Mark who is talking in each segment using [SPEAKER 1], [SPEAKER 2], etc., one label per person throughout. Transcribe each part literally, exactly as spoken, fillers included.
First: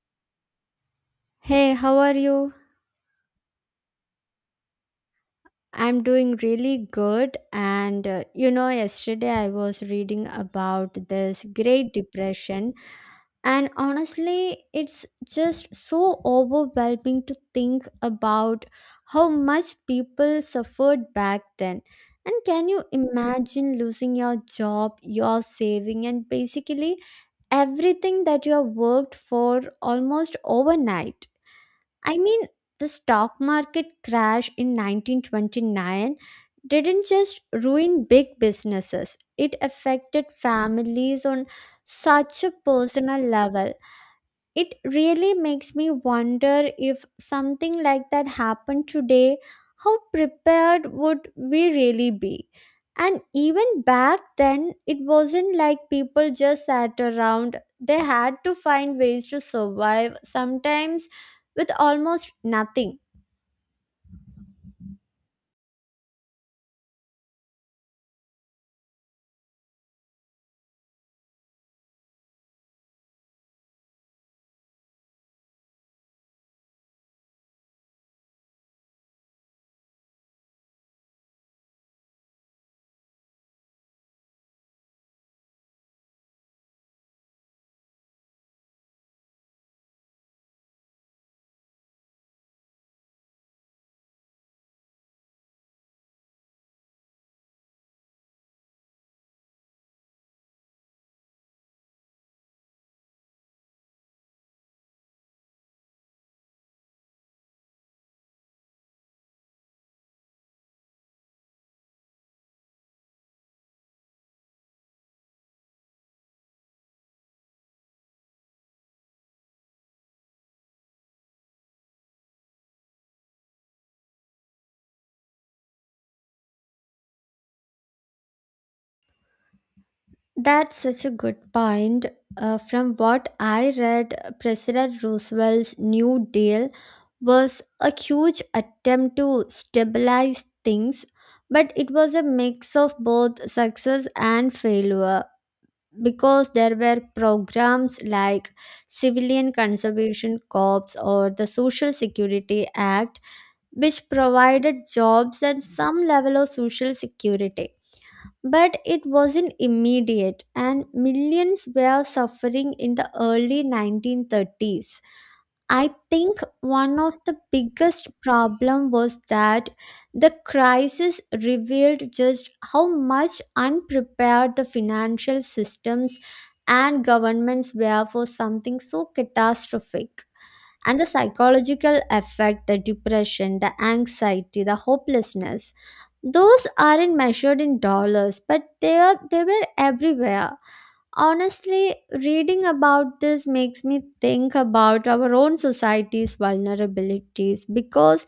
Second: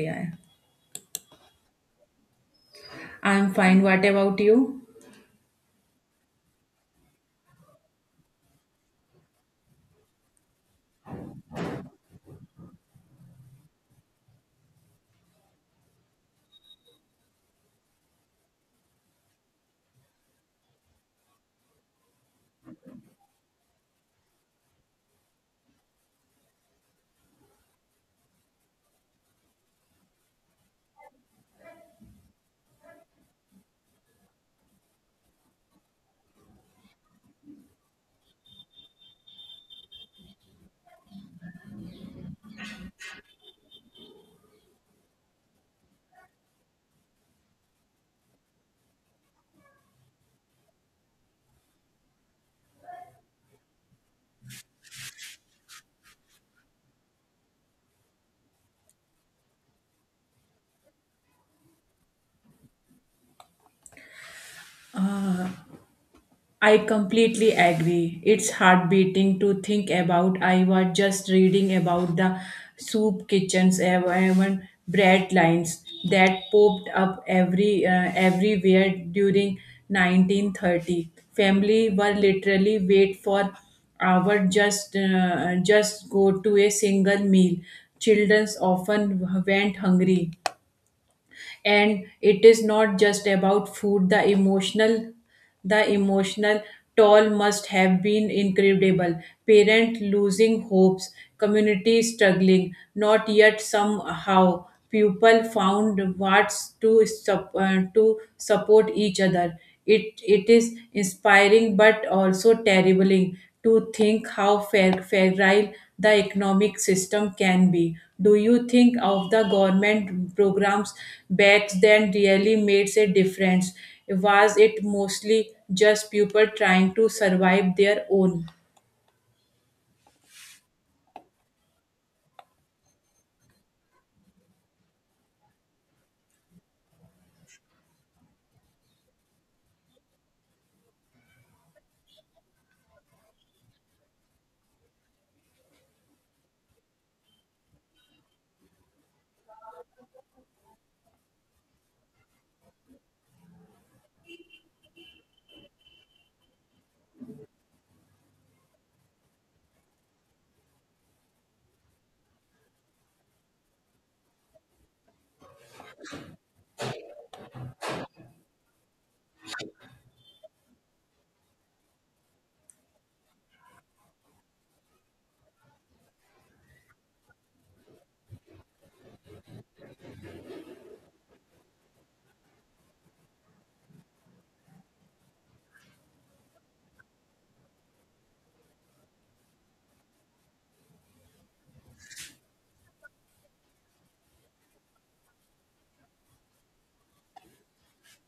[SPEAKER 1] Yeah.
[SPEAKER 2] Hey, how are you?
[SPEAKER 1] I'm fine. What about you?
[SPEAKER 2] I'm doing really good. And uh, you know, yesterday I was reading about this Great Depression, and honestly, it's just so overwhelming to think about how much people suffered back then. And can you imagine losing your job, your saving, and basically everything that you have worked for almost overnight? I mean, the stock market crash in nineteen twenty-nine didn't just ruin big businesses, it affected families on such a personal level. It really makes me wonder if something like that happened today, how prepared would we really be? And even back then, it wasn't like people just sat around. They had to find ways to survive, sometimes with almost nothing.
[SPEAKER 1] I completely agree. It's heartbeating to think about. I was just reading about the soup kitchens, ev- even bread lines that popped up every uh, everywhere during nineteen thirty. Family were literally wait for hour just uh, just go to a single meal. Children often went hungry. And it is not just about food. The emotional the emotional toll must have been incredible. Parent losing hopes, community struggling, not yet somehow people found what's to sup- uh, to support each other. It it is inspiring but also terribling to think how fer- fragile the economic system can be. Do you think of the government programs back then really made a difference? Was it mostly just people trying to survive their own?
[SPEAKER 2] That's such a good point. Uh, from what I read, President Roosevelt's New Deal was a huge attempt to stabilize things, but it was a mix of both success and failure because there were programs like Civilian Conservation Corps or the Social Security Act, which provided jobs and some level of social security but it wasn't immediate, and millions were suffering in the early nineteen thirties. I think one of the biggest problem was that the crisis revealed just how much unprepared the financial systems and governments were for something so catastrophic. And the psychological effect, the depression, the anxiety, the hopelessness those aren't measured in dollars, but they are they were everywhere. Honestly, reading about this makes me think about our own society's vulnerabilities because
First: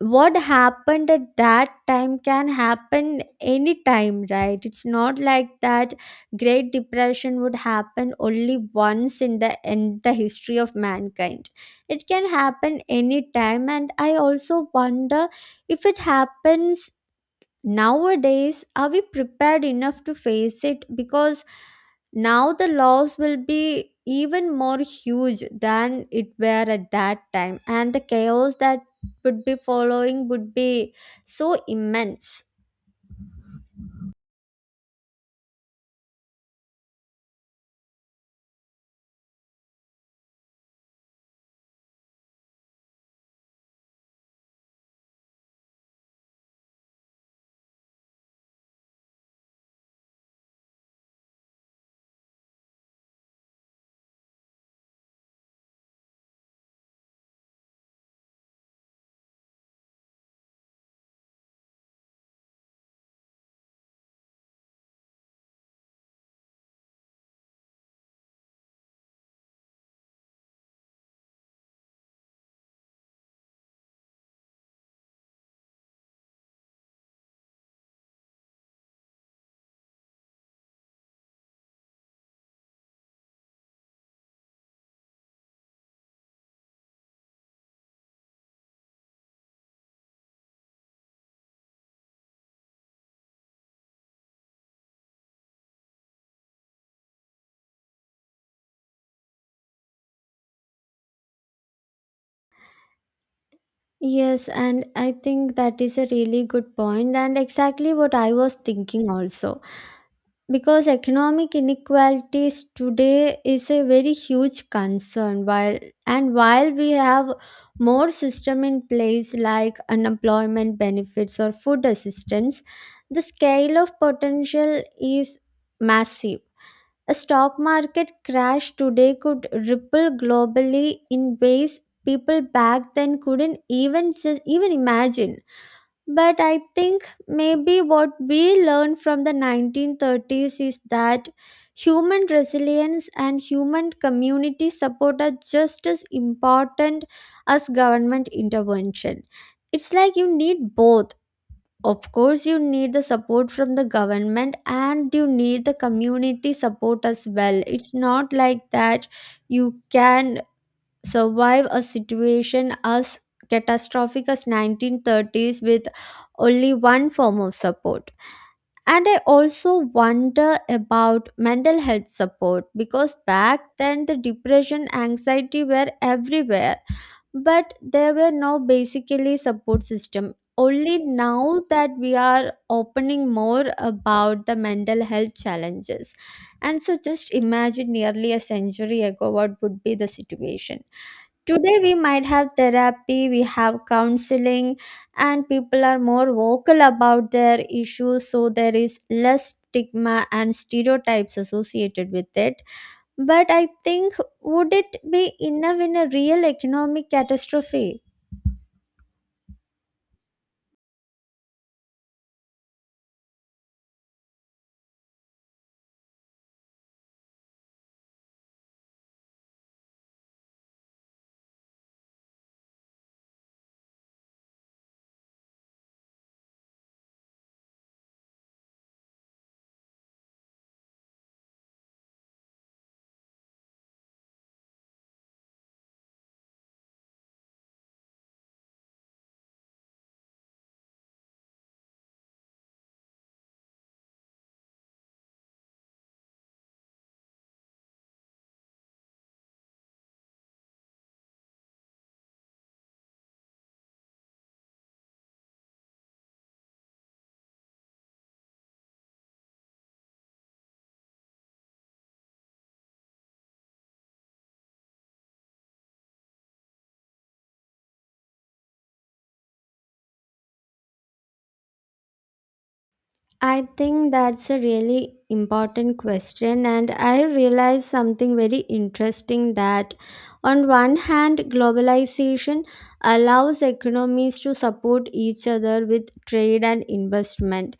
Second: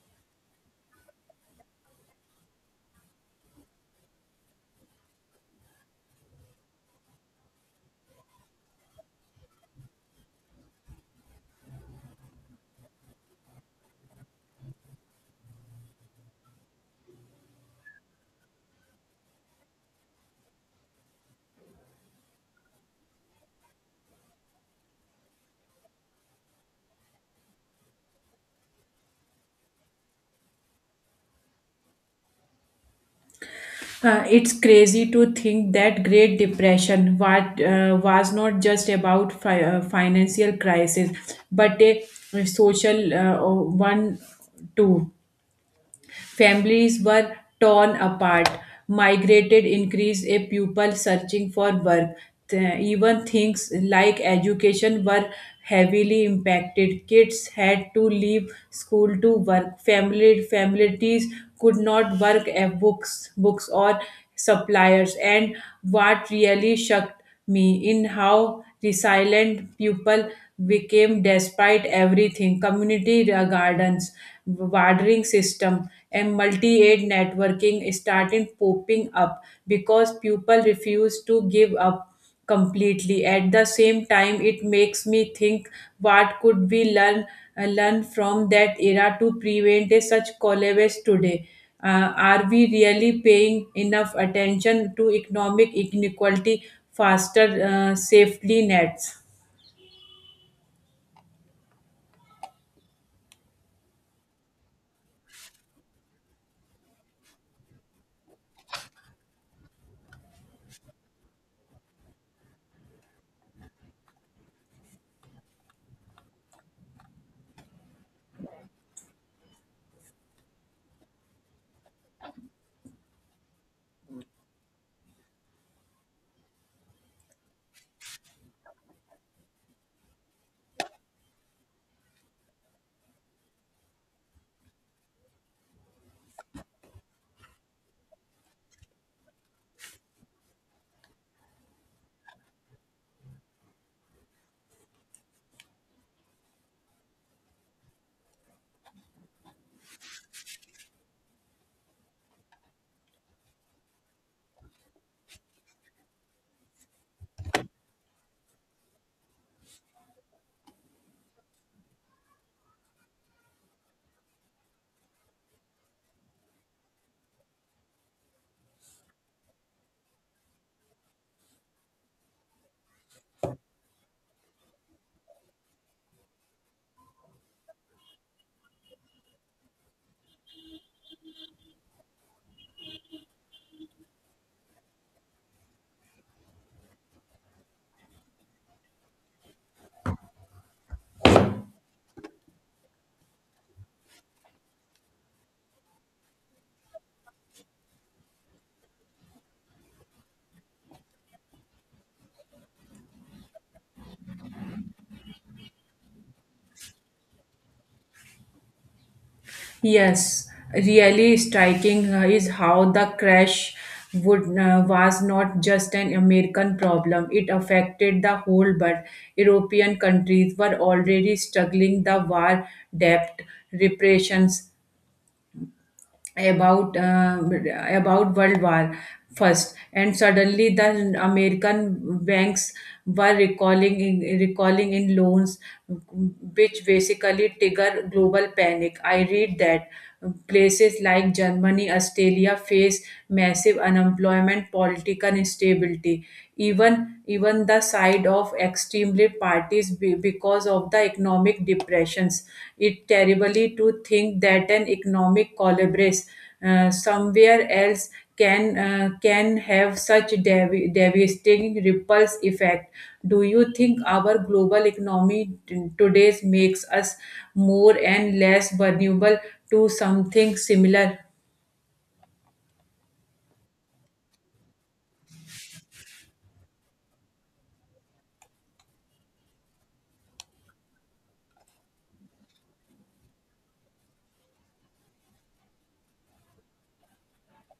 [SPEAKER 2] what happened at that time can happen anytime, right? It's not like that great depression would happen only once in the in the history of mankind. It can happen anytime, and I also wonder if it happens nowadays, are we prepared enough to face it? Because now the loss will be even more huge than it were at that time, and the chaos that would be following would be so immense.
[SPEAKER 1] Uh, it's crazy to think that Great Depression what, uh, was not just about fi- uh, financial crisis, but a social uh, one too. Families were torn apart, migrated increased a pupil searching for work. Th- Even things like education were heavily impacted. Kids had to leave school to work. Family families could not work at books, books or suppliers. And what really shocked me in how resilient people became despite everything, community uh, gardens, watering system, and multi-aid networking started popping up because people refused to give up completely. At the same time, it makes me think, what could we learn uh, learn from that era to prevent a such collapse today? Uh, are we really paying enough attention to economic inequality, faster uh, safety nets?
[SPEAKER 2] Yes, and I think that is a really good point and exactly what I was thinking also. Because economic inequalities today is a very huge concern while and while we have more system in place like unemployment benefits or food assistance, the scale of potential is massive. A stock market crash today could ripple globally in ways people back then couldn't even just even imagine. But I think maybe what we learned from the nineteen thirties is that human resilience and human community support are just as important as government intervention. It's like you need both. Of course, you need the support from the government and you need the community support as well. It's not like that you can survive a situation as catastrophic as nineteen thirties with only one form of support. And I also wonder about mental health support, because back then the depression anxiety were everywhere but there were no basically support system. Only now that we are opening more about the mental health challenges. And so just imagine nearly a century ago what would be the situation. Today, we might have therapy, we have counseling, and people are more vocal about their issues, so there is less stigma and stereotypes associated with it. But I think, would it be enough in a real economic catastrophe?
[SPEAKER 1] Yes, really striking uh, is how the crash would uh, was not just an American problem. It affected the whole world. European countries were already struggling the war, debt, repressions, about uh, about World War first, and suddenly the American banks were recalling in, recalling in loans, which basically trigger global panic. I read that places like Germany, Australia face massive unemployment, political instability. Even even the side of extremely parties be- because of the economic depressions. It terribly to think that an economic collapse uh, somewhere else can uh, can have such dev- devastating ripples effect. Do you think our global economy t- today makes us more and less vulnerable to something similar?
[SPEAKER 2] I think that's a really important question, and I realized something very interesting that, on one hand, globalization allows economies to support each other with trade and investment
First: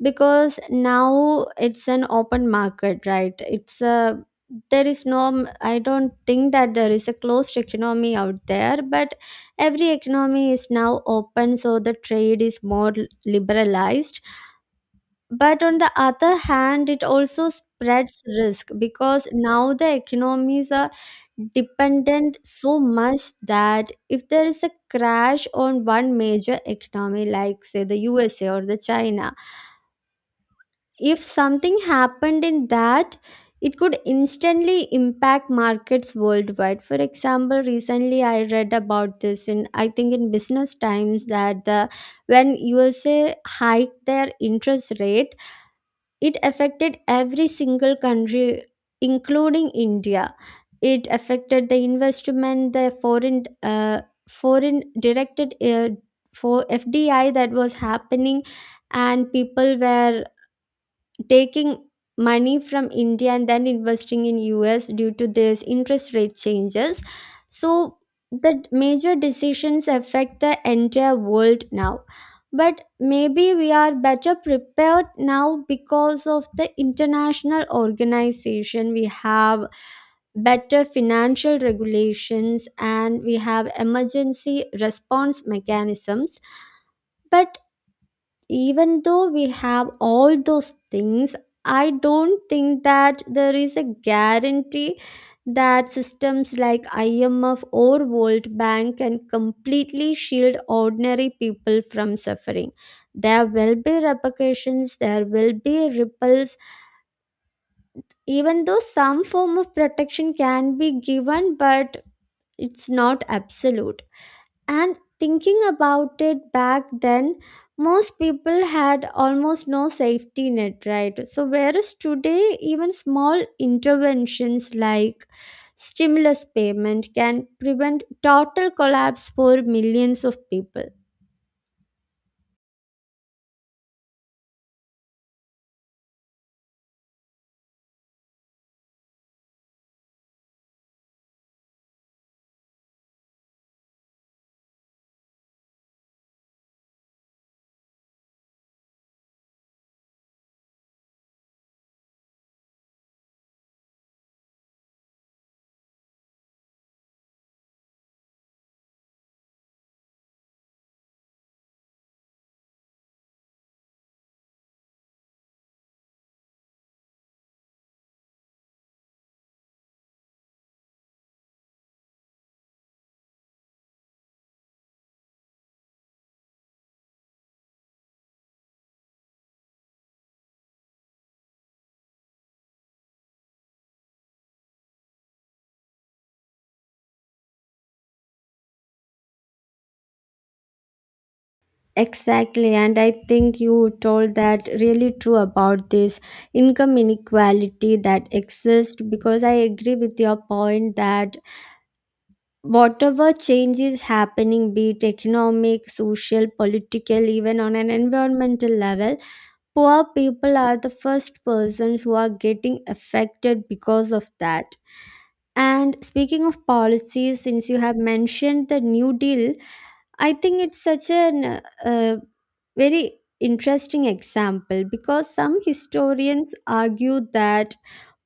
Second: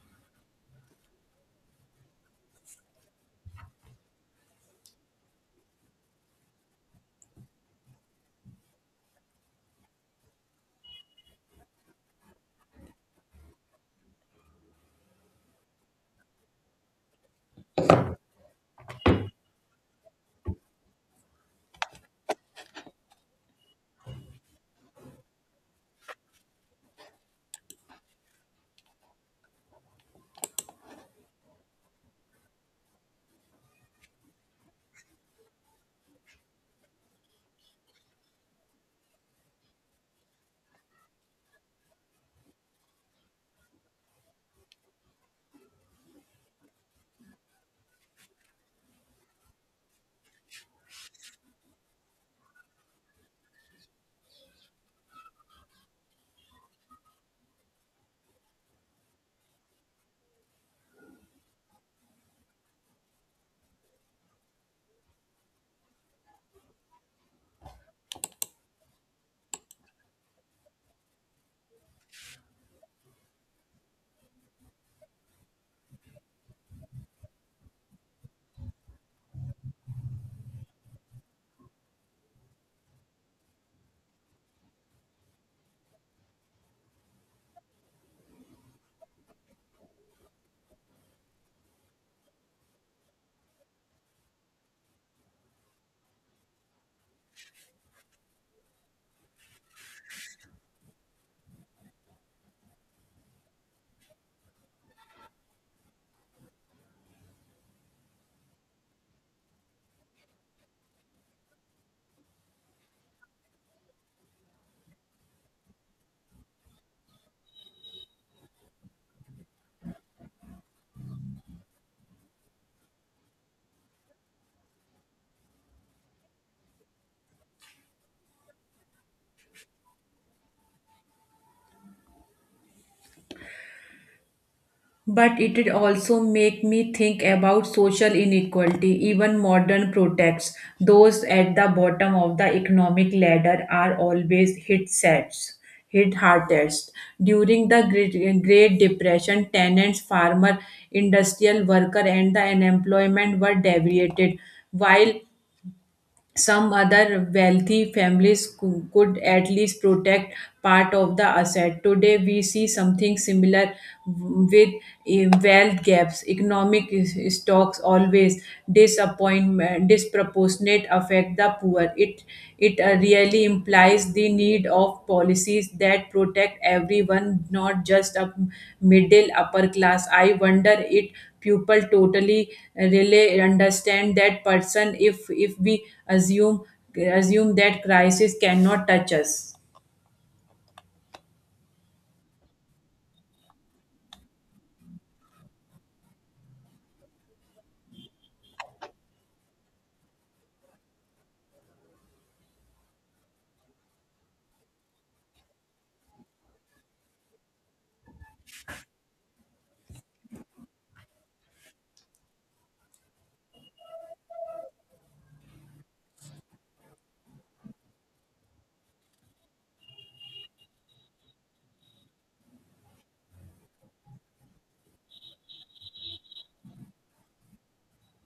[SPEAKER 2] because now it's an open market, right? It's a there is no, I don't think that there is a closed economy out there, but every economy is now open, so the trade is more liberalized but on the other hand, it also spreads risk because now the economies are dependent so much that if there is a crash on one major economy, like say the U S A or the China, if something happened in that, it could instantly impact markets worldwide. For example, recently I read about this in I think in Business Times that the when U S A hiked their interest rate it affected every single country, including India. It affected the investment, the foreign, uh, foreign directed uh, for F D I that was happening, and people were taking money from India and then investing in U S due to this interest rate changes. So the major decisions affect the entire world now. But maybe we are better prepared now because of the international organization. We have better financial regulations and we have emergency response mechanisms. But even though we have all those things, I don't think that there is a guarantee that systems like IMF or World Bank can completely shield ordinary people from suffering. There will be repercussions, there will be ripples. Even though some form of protection can be given, but it's not absolute. And thinking about it back then, most people had almost no safety net, right? So, whereas today, even small interventions like stimulus payment can prevent total collapse for millions of people.
[SPEAKER 1] But it did also make me think about social inequality. Even modern protects, those at the bottom of the economic ladder are always hit sets, hit hardest. During the Great Great Depression, tenants, farmer, industrial worker, and the unemployment were devastated, while some other wealthy families cou- could at least protect part of the asset. Today, we see something similar with eh, wealth gaps. Economic is- stocks always disappointment, disproportionate affect the poor. It it uh, really implies the need of policies that protect everyone, not just a middle upper class. I wonder it pupil totally really understand that person if if we assume assume that crisis cannot touch us.
[SPEAKER 2] Exactly, and I think you told that really true about this income inequality that exists because I agree with your point that whatever change is happening, be it economic, social, political, even on an environmental level, poor people are the first persons who are getting affected because of that. And speaking of policies, since you have mentioned the New Deal, I think it's such an uh, very interesting example because some historians argue that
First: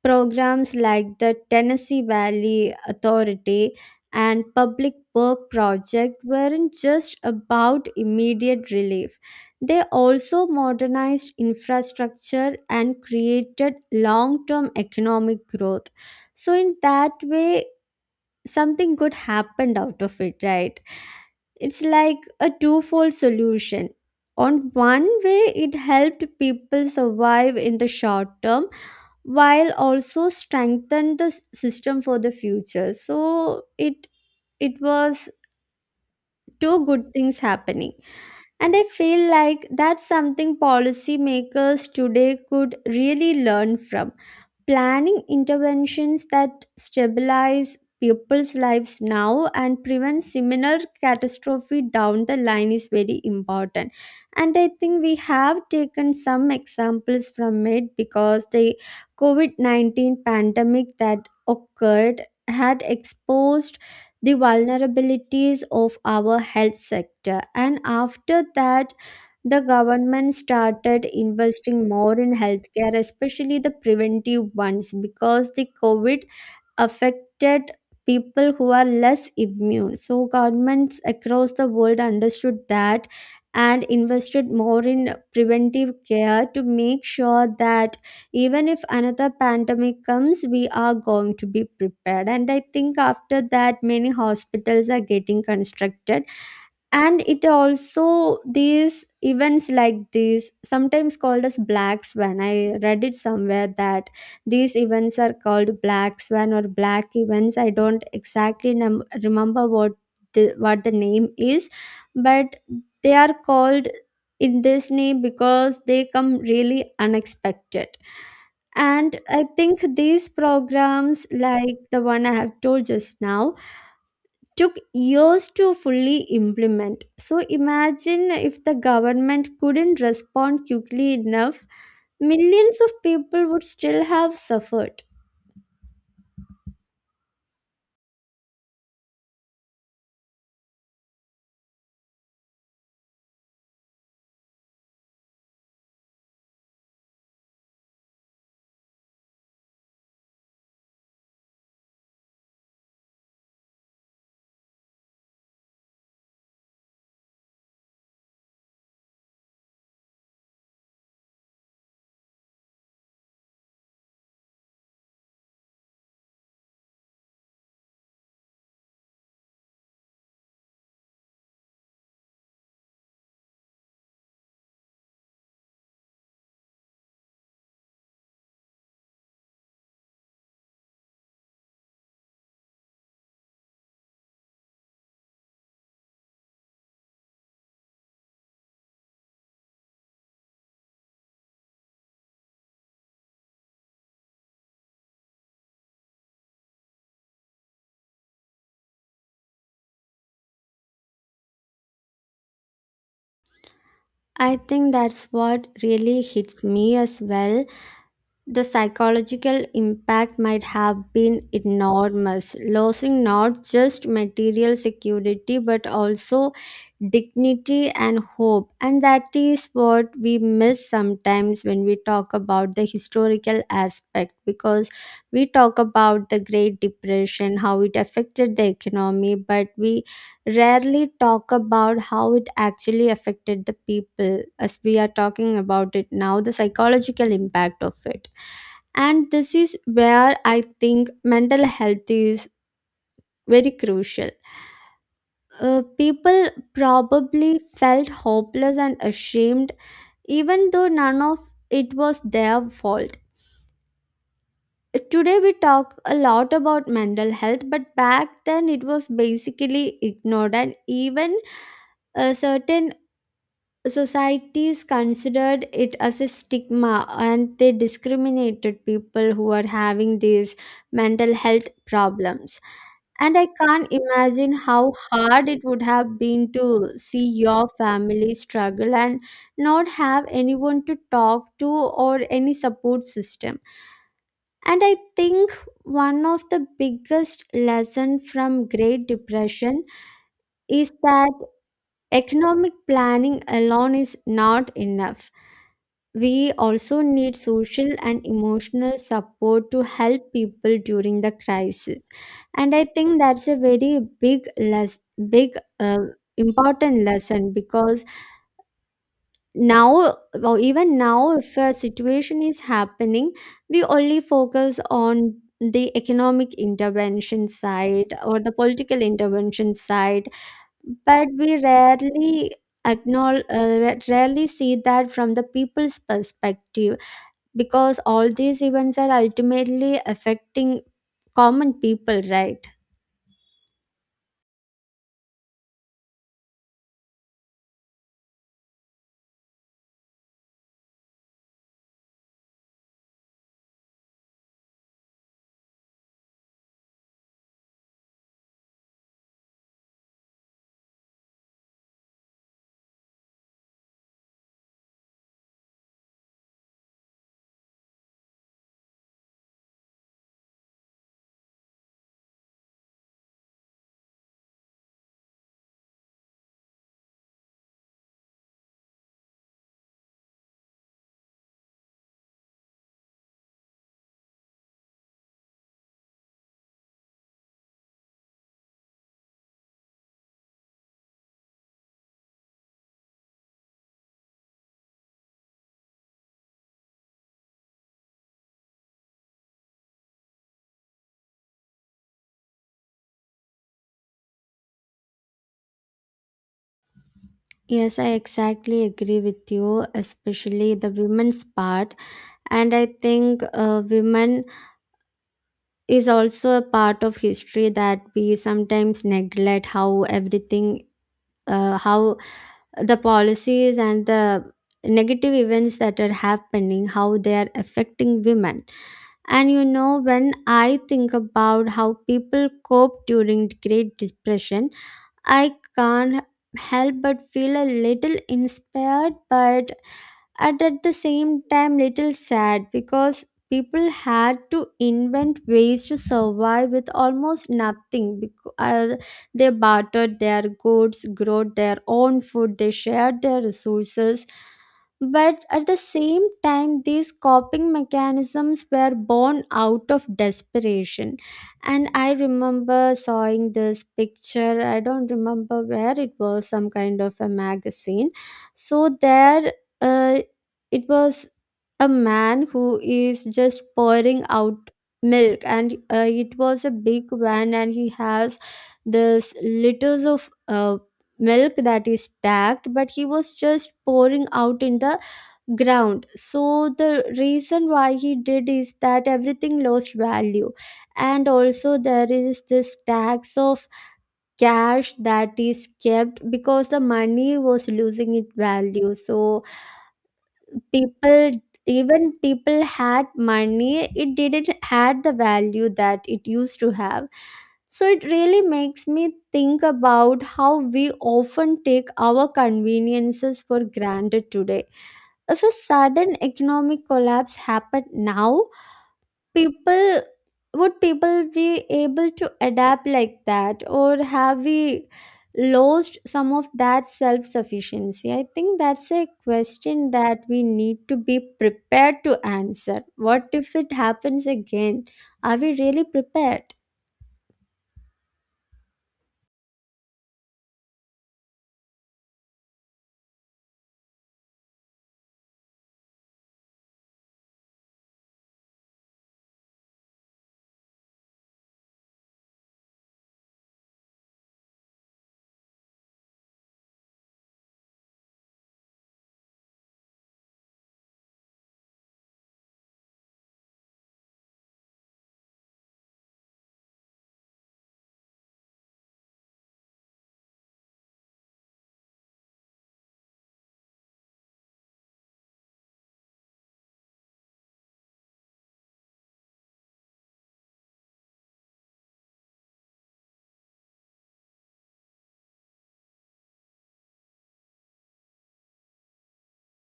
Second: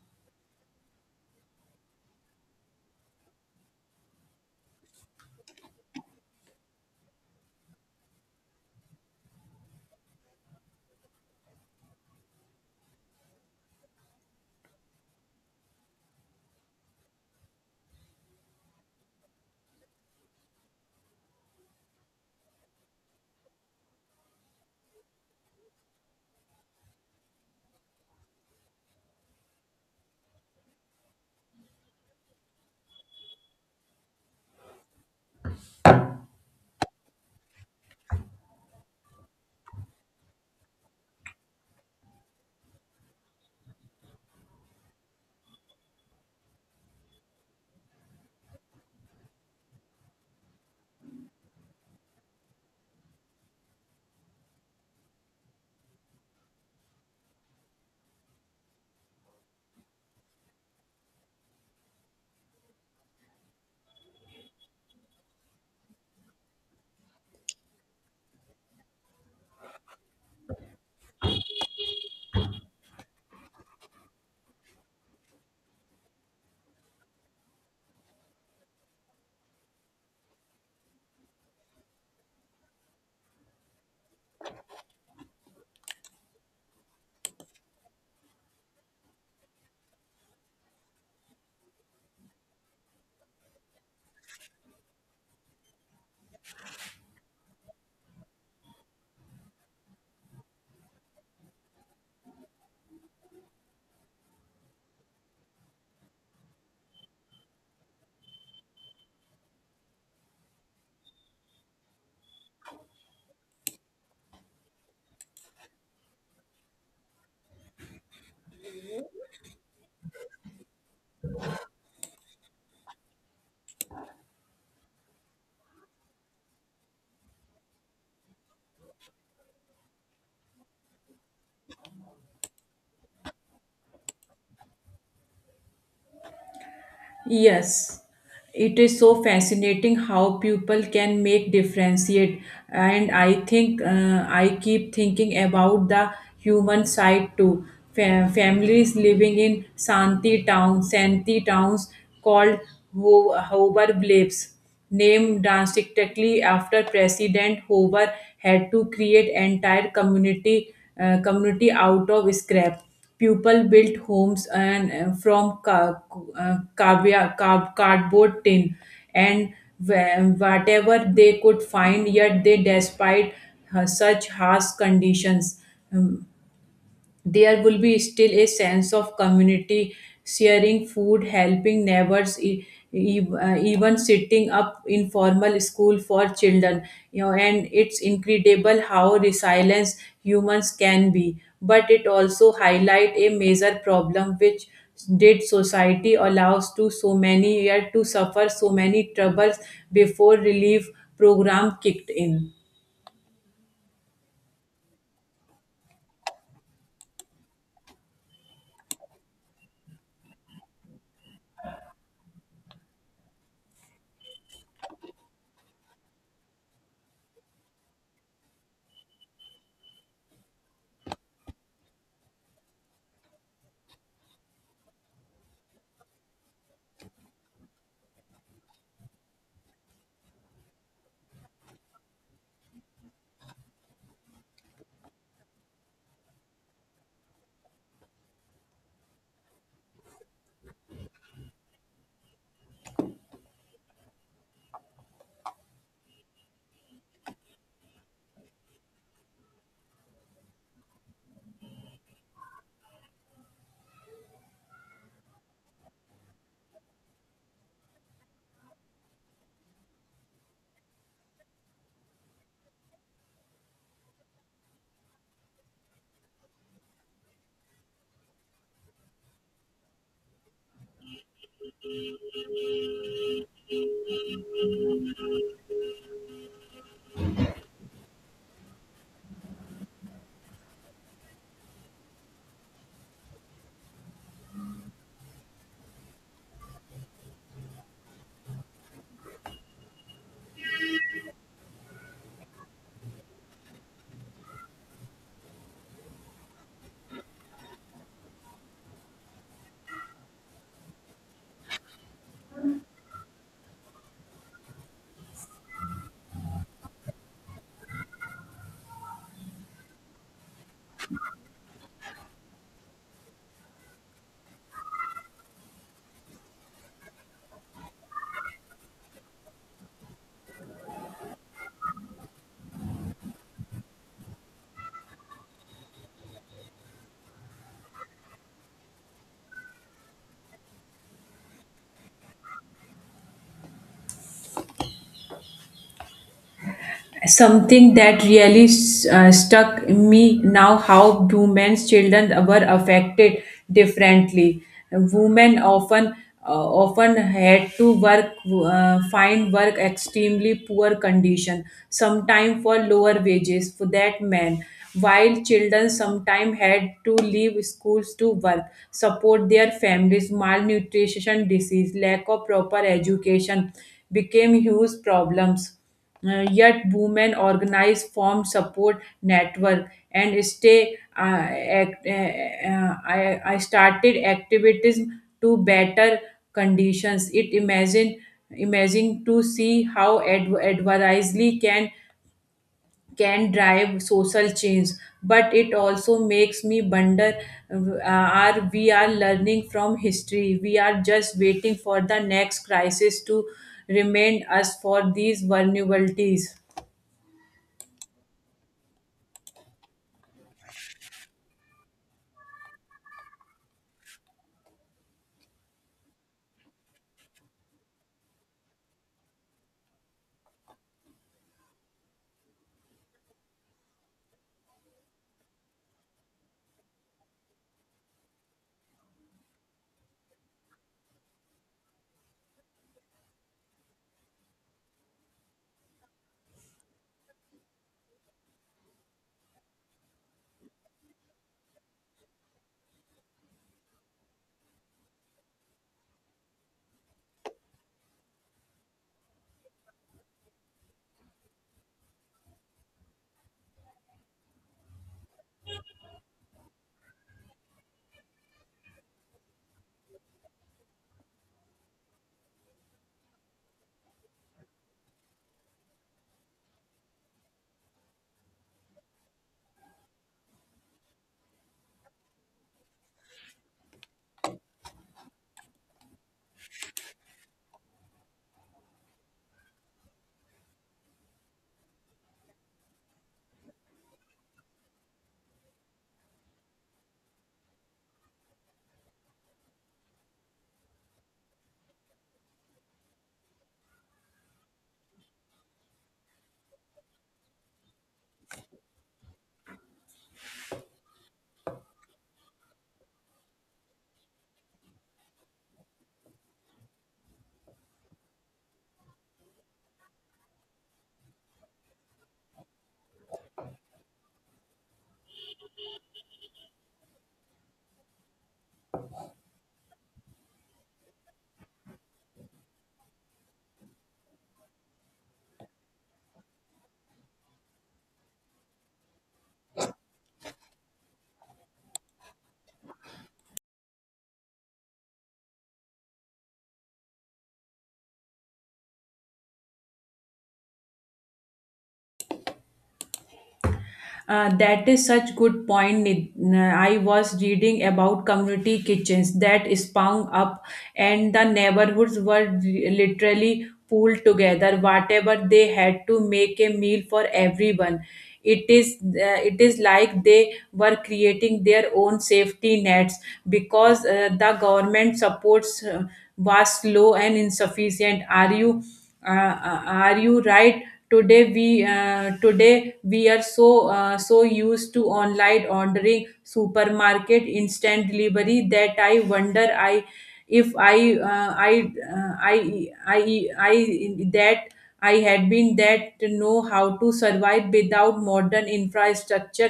[SPEAKER 2] programs like the Tennessee Valley Authority and Public Work Project weren't just about immediate relief. They also modernized infrastructure and created long term economic growth. So, in that way, something good happened out of it, right? It's like a twofold solution. On one way, it helped people survive in the short term, while also strengthen the s- system for the future, so it it was two good things happening. And I feel like that's something policymakers today could really learn from. Planning interventions that stabilize people's lives now and prevent similar catastrophe down the line is very important. And I think we have taken some examples from it because the COVID nineteen pandemic that occurred had exposed the vulnerabilities of our health sector, and after that the government started investing more in healthcare, especially the preventive ones, because the COVID affected people who are less immune. So governments across the world understood that and invested more in preventive care to make sure that even if another pandemic comes we are going to be prepared. And I think after that many hospitals are getting constructed. And it also these events like these sometimes called as black swan, I read it somewhere that these events are called black swan or black events. I don't exactly num- remember what the, what the name is, but they are called in this name because they come really unexpected. And I think these programs like the one I have told just now took years to fully implement. So imagine if the government couldn't respond quickly enough, millions of people would still have suffered.
[SPEAKER 1] Yes, it is so fascinating how people can make differentiate, and I think uh, I keep thinking about the human side too. Fa- families living in Santi town, Santi towns called Ho- Hover Blapes, named drastically after President Hoover, had to create entire community uh, community out of scrap. People built homes and uh, from ca- uh, cavia- ca- cardboard, tin, and wh- whatever they could find. Yet they, despite uh, such harsh conditions, Um, there will be still a sense of community, sharing food, helping neighbors, e- e- uh, even setting up informal school for children you know and it's incredible how resilient humans can be. But it also highlight a major problem, which did society allows to so many yet to suffer so many troubles before relief program kicked in.
[SPEAKER 2] I think that's what really hits me as well. The psychological impact might have been enormous, losing not just material security but also dignity and hope. And that is what we miss sometimes when we talk about the historical aspect because we talk about the Great Depression, how it affected the economy, but we rarely talk about how it actually affected the people. As we are talking about it now, the psychological impact of it, and this is where I think mental health is very crucial. Uh, people probably felt hopeless and ashamed even though none of it was their fault. Today we talk a lot about mental health but back then it was basically ignored, and even a certain societies considered it as a stigma and they discriminated people who are having these mental health problems. And I can't imagine how hard it would have been to see your family struggle and not have anyone to talk to or any support system. And I think one of the biggest lesson from great depression is that economic planning alone is not enough. We also need social and emotional support to help people during the crisis. And I think that's a very big, less big, uh, important lesson because now, well, even now, if a situation is happening, we only focus on the economic intervention side or the political intervention side, but we rarely acknowledge, uh, rarely see that from the people's perspective, because all these events are ultimately affecting common people, right?
[SPEAKER 1] Something that really uh, stuck me now, how women's children were affected differently. Women often uh, often had to work, uh, find work extremely poor condition, sometimes for lower wages for that men, while children sometimes had to leave schools to work, support their families. Malnutrition, disease, lack of proper education became huge problems. Uh, yet women organize form support network and stay uh, act, uh, uh, I, I started activism to better conditions. It imagine imagine to see how adv- adversely can can drive social change. But it also makes me wonder uh, are we are learning from history, we are just waiting for the next crisis to remind us for these vulnerabilities?
[SPEAKER 2] Yes, I exactly agree with you, especially the women's part. And I think uh, women is also a part of history that we sometimes neglect how everything uh, how the policies and the negative events that are happening how they are affecting women. And you know when I think about how people cope during great depression, I can't help but feel a little inspired, but at, at the same time, little sad because people had to invent ways to survive with almost nothing. Because, uh, they bartered their goods, grew their own food, they shared their resources. But at the same time, these coping mechanisms were born out of desperation. And I remember seeing this picture. I don't remember where it was. Some kind of a magazine. So there uh, it was a man who is just pouring out milk, and uh, it was a big van and he has this liters of uh, milk that is stacked, but he was just pouring out in the ground. So the reason why he did is that everything lost value, and also there is this tax of cash that is kept because the money was losing its value. So people, even people had money, it didn't had the value that it used to have. So it really makes me think about how we often take our conveniences for granted today. If a sudden economic collapse happened now, people would people be able to adapt like that, or have we lost some of that self sufficiency? I think that's a question that we need to be prepared to answer. What if it happens again? Are we really prepared?
[SPEAKER 1] Uh, that is such good point. Nid- uh, I was reading about community kitchens that sprung up, and the neighborhoods were re- literally pulled together. Whatever they had to make a meal for everyone. It is uh, it is like they were creating their own safety nets because uh, the government supports uh, was slow and insufficient. Are you? Uh, uh, are you right? Today we uh, today we are so uh, so used to online ordering, supermarket, instant delivery, that I wonder, I if I uh, i uh, I I I that I had been that to know how to survive without modern infrastructure.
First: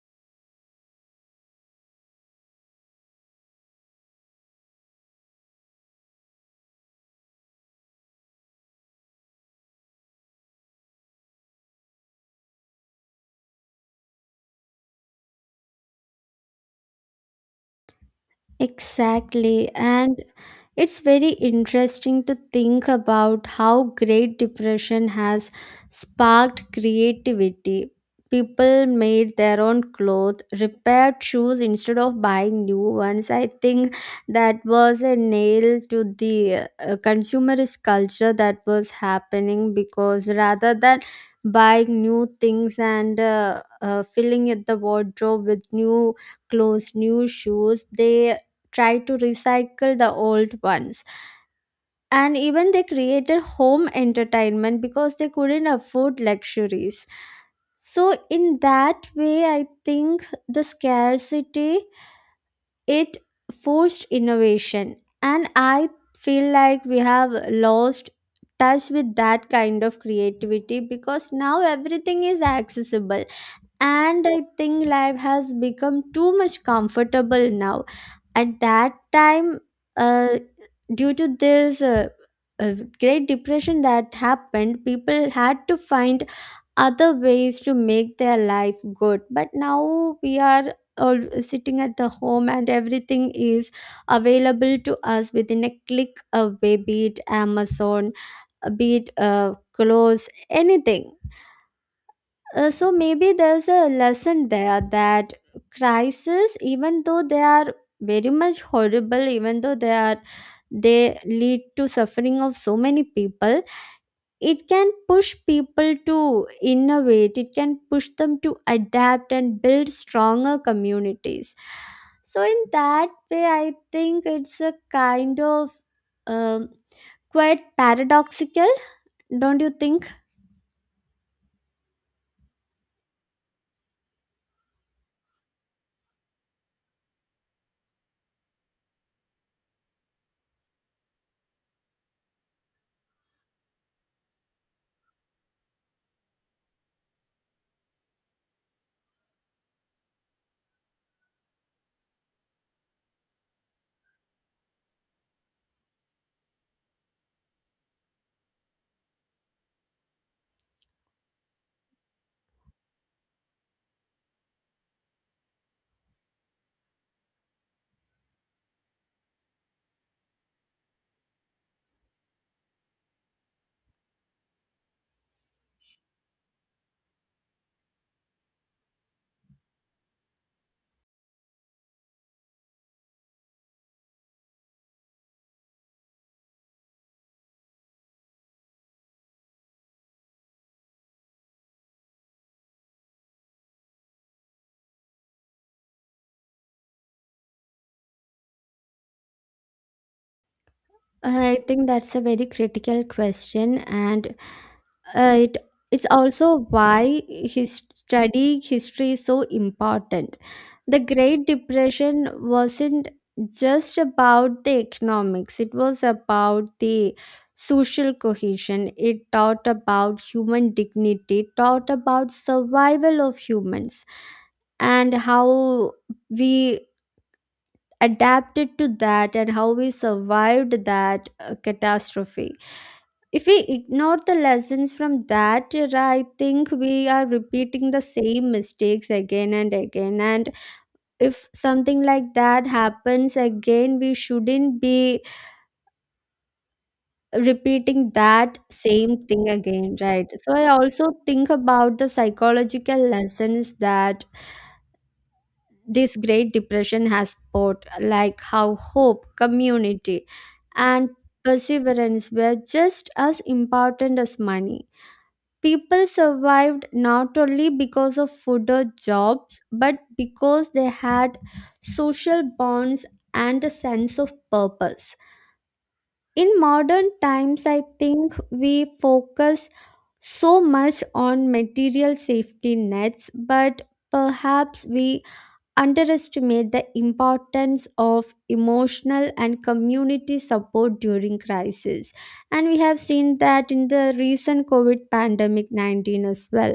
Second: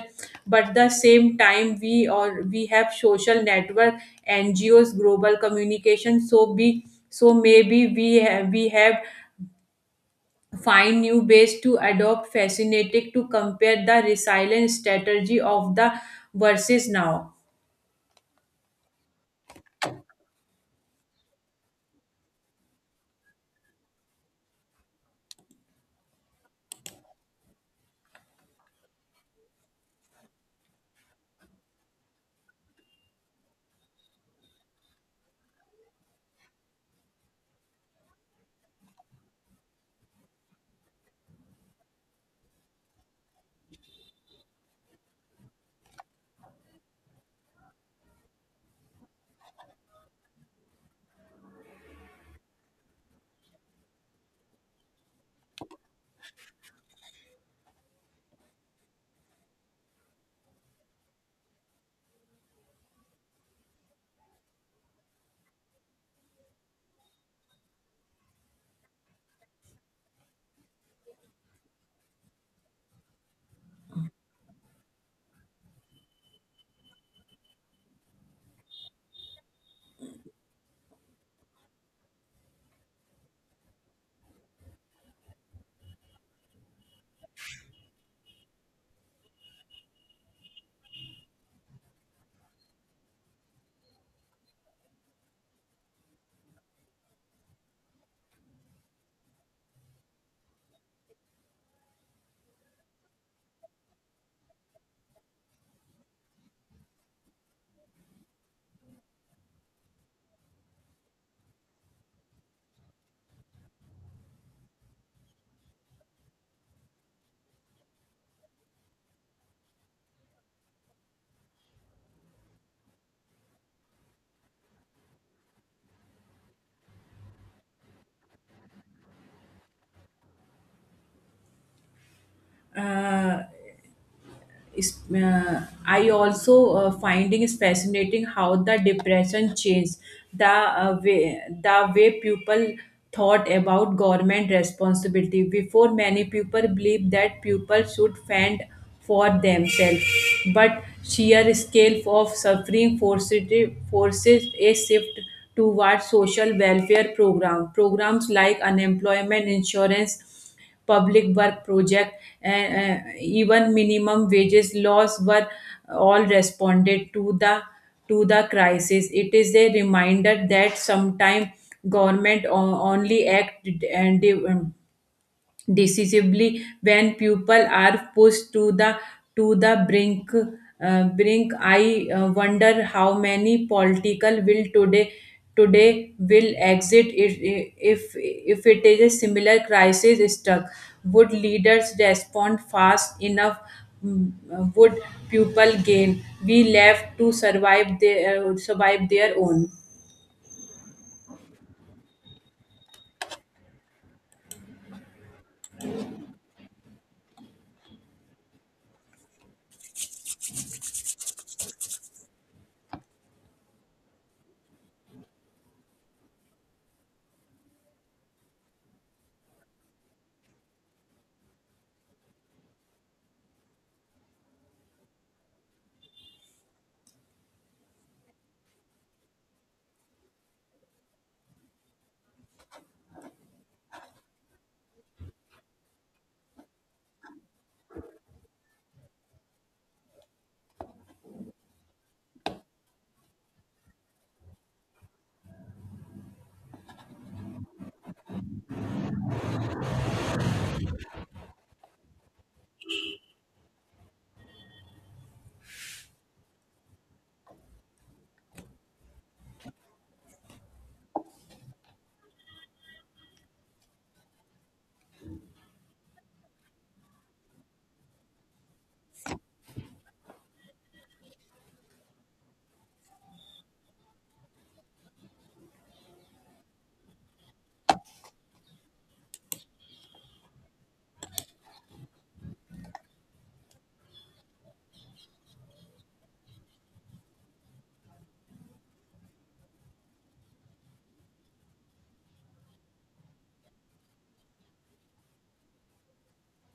[SPEAKER 1] But the same time, we or we have social network, NGOs, global communication. So be so maybe we have, we have find new ways to adopt, fascinating to compare the resilience strategy of the versus now.
[SPEAKER 2] Exactly. And it's very interesting to think about how Great Depression has sparked creativity. People made their own clothes, repaired shoes instead of buying new ones. I think that was a nail to the uh, consumerist culture that was happening, because rather than buying new things and uh, uh, filling it the wardrobe with new clothes, new shoes, they tried to recycle the old ones. And even they created home entertainment because they couldn't afford luxuries. So, in that way, I think the scarcity, it forced innovation. And I feel like we have lost touch with that kind of creativity because now everything is accessible, and I think life has become too much comfortable now. At that time, uh, due to this uh, uh, great depression that happened, people had to find other ways to make their life good. But now we are all sitting at the home and everything is available to us within a click away, be it Amazon, be it uh, clothes, anything. Uh, so maybe there's a lesson there that crises, even though they are very much horrible, even though they are, they lead to suffering of so many people, it can push people to innovate, it can push them to adapt and build stronger communities. So in that way I think it's a kind of um, quite paradoxical, don't you think?
[SPEAKER 1] Uh, is- uh, I also uh, finding is fascinating how the depression changed the uh, way the way people thought about government responsibility. Before many people believed that people should fend for themselves, but sheer scale of suffering forces forces a shift towards social welfare program programs like unemployment insurance, public work project, and uh, even minimum wages laws were all responded to the to the crisis. It is a reminder that sometimes government o- only act and decisively when people are pushed to the to the brink uh, brink. I uh, wonder how many political will today today will exit if if if it is a similar crisis struck. Would leaders respond fast enough? Mm, uh, would people gain we left to survive their uh, survive their own?
[SPEAKER 2] I think that's a very critical question, and uh, it it's also why his study history is so important. The Great Depression wasn't just about the economics; it was about the social cohesion. It taught about human dignity, it taught about survival of humans, and how we adapted to that, and how we survived that uh, catastrophe. If we ignore the lessons from that era, I think we are repeating the same mistakes again and again. And if something like that happens again, we shouldn't be repeating that same thing again, right? So I also think about the psychological lessons that this Great Depression has taught, like how hope, community, and perseverance were just as important as money. People survived not only because of food or jobs, but because they had social bonds and a sense of purpose. In modern times, I think we focus so much on material safety nets, but perhaps we underestimate the importance of emotional and community support during crisis. And we have seen that in the recent covid pandemic nineteen as well.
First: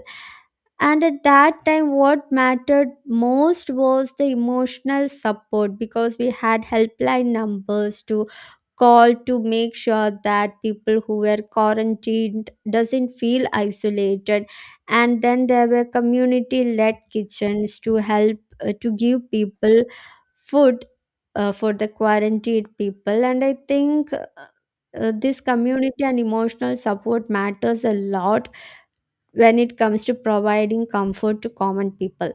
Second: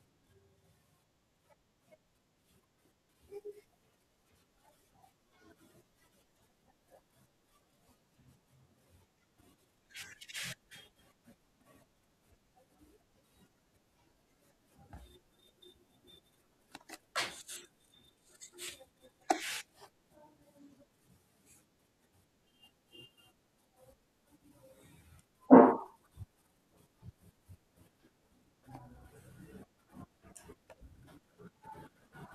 [SPEAKER 2] And at that time what mattered most was the emotional support, because we had helpline numbers to call to make sure that people who were quarantined doesn't feel isolated. And then there were community led kitchens to help, uh, to give people food uh, for the quarantined people. And I think uh, uh, this community and emotional support matters a lot when it comes to providing comfort to common people.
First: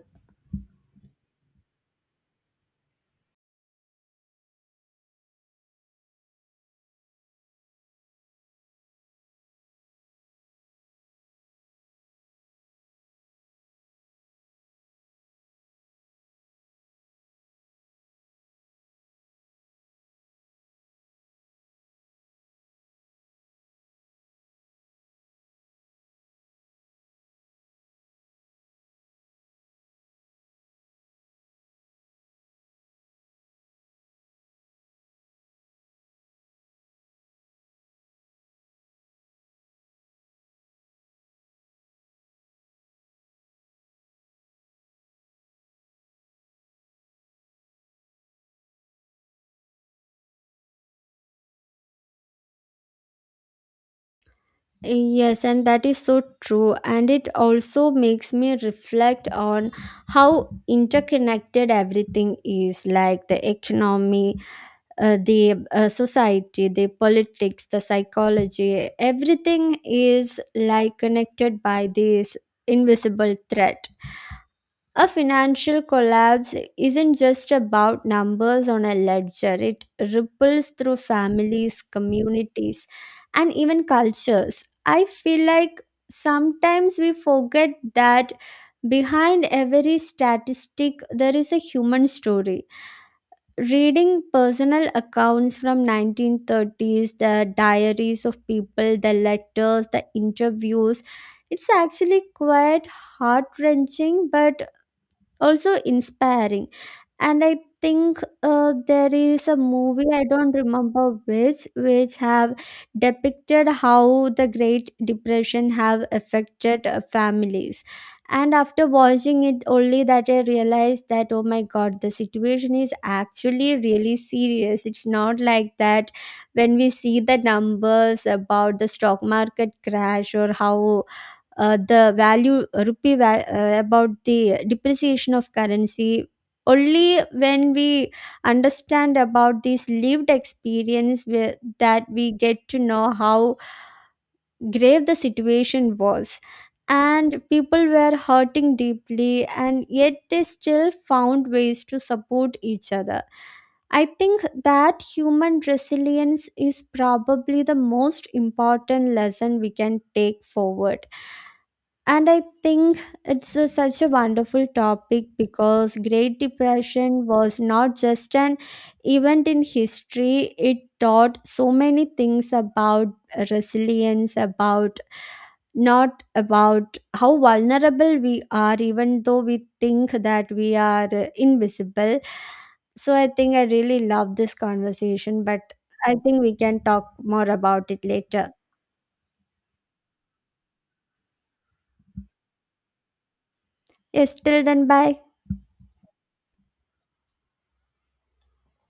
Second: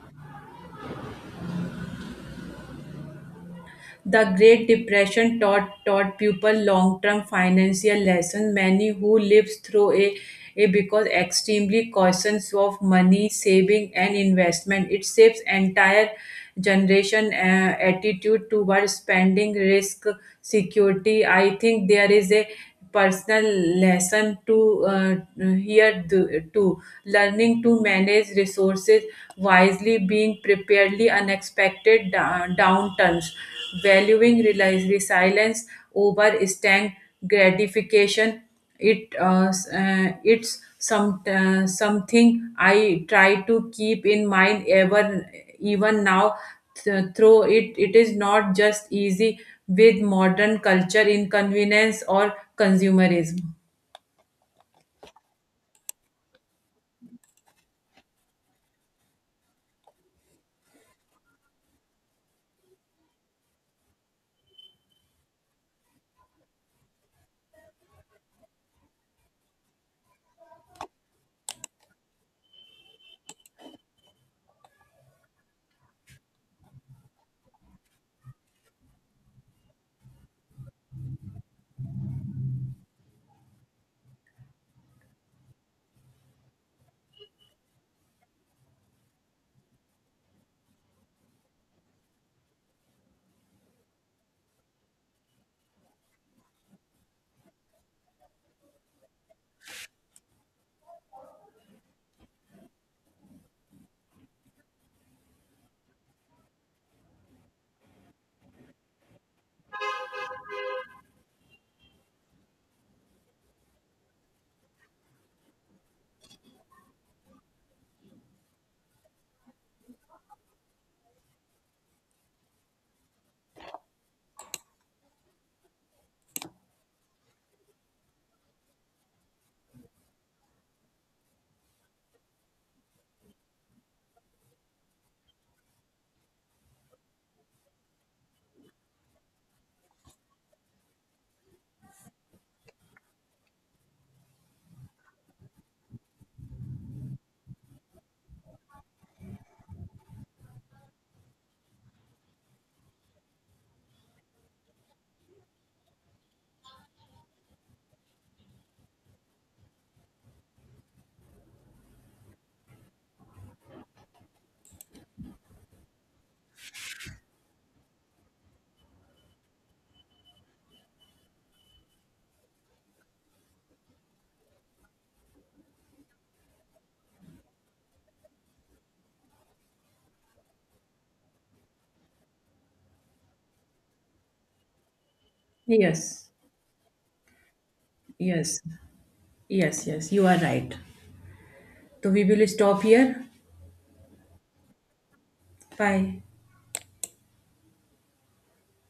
[SPEAKER 1] The Great Depression taught, taught people long-term financial lessons. Many who lived through a, a because extremely cautious of money, saving, and investment. It shapes entire generation uh, attitude towards spending, risk, security. I think there is a personal lesson to uh, here th- too. Learning to manage resources wisely, being preparedly unexpected da- downturns, valuing reli- resilience over instant gratification. It uh, s- uh, it's some uh, something I try to keep in mind ever even now. Th- through it, it is not just easy with modern culture, inconvenience, or consumerism.
[SPEAKER 2] Yes, and that is so true. And it also makes me reflect on how interconnected everything is, like the economy, uh, the uh, society, the politics, the psychology. Everything is like connected by this invisible thread. A financial collapse isn't just about numbers on a ledger, it ripples through families, communities, and even cultures. I feel like sometimes we forget that behind every statistic there is a human story. Reading personal accounts from nineteen thirties, the diaries of people, the letters, the interviews, it's actually quite heart-wrenching but also inspiring. And I think uh, there is a movie, I don't remember which which have depicted how the great depression have affected uh, families. And after watching it only that I realized that oh my god, the situation is actually really serious. It's not like that when we see the numbers about the stock market crash, or how uh, the value uh, rupee va- uh, about the depreciation of currency. Only when we understand about this lived experience where, that we get to know how grave the situation was, and people were hurting deeply and yet they still found ways to support each other. I think that human resilience is probably the most important lesson we can take forward. And I think it's a- such a wonderful topic, because Great Depression was not just an event in history, it taught so many things about resilience, about not about how vulnerable we are, even though we think that we are uh, invisible. So I think I really love this conversation, but I
[SPEAKER 1] Yes,
[SPEAKER 2] think we can talk more about it later.
[SPEAKER 1] yes, yes, yes. You are right. So we will stop here.
[SPEAKER 2] Yes, till then, bye.
[SPEAKER 1] 拜。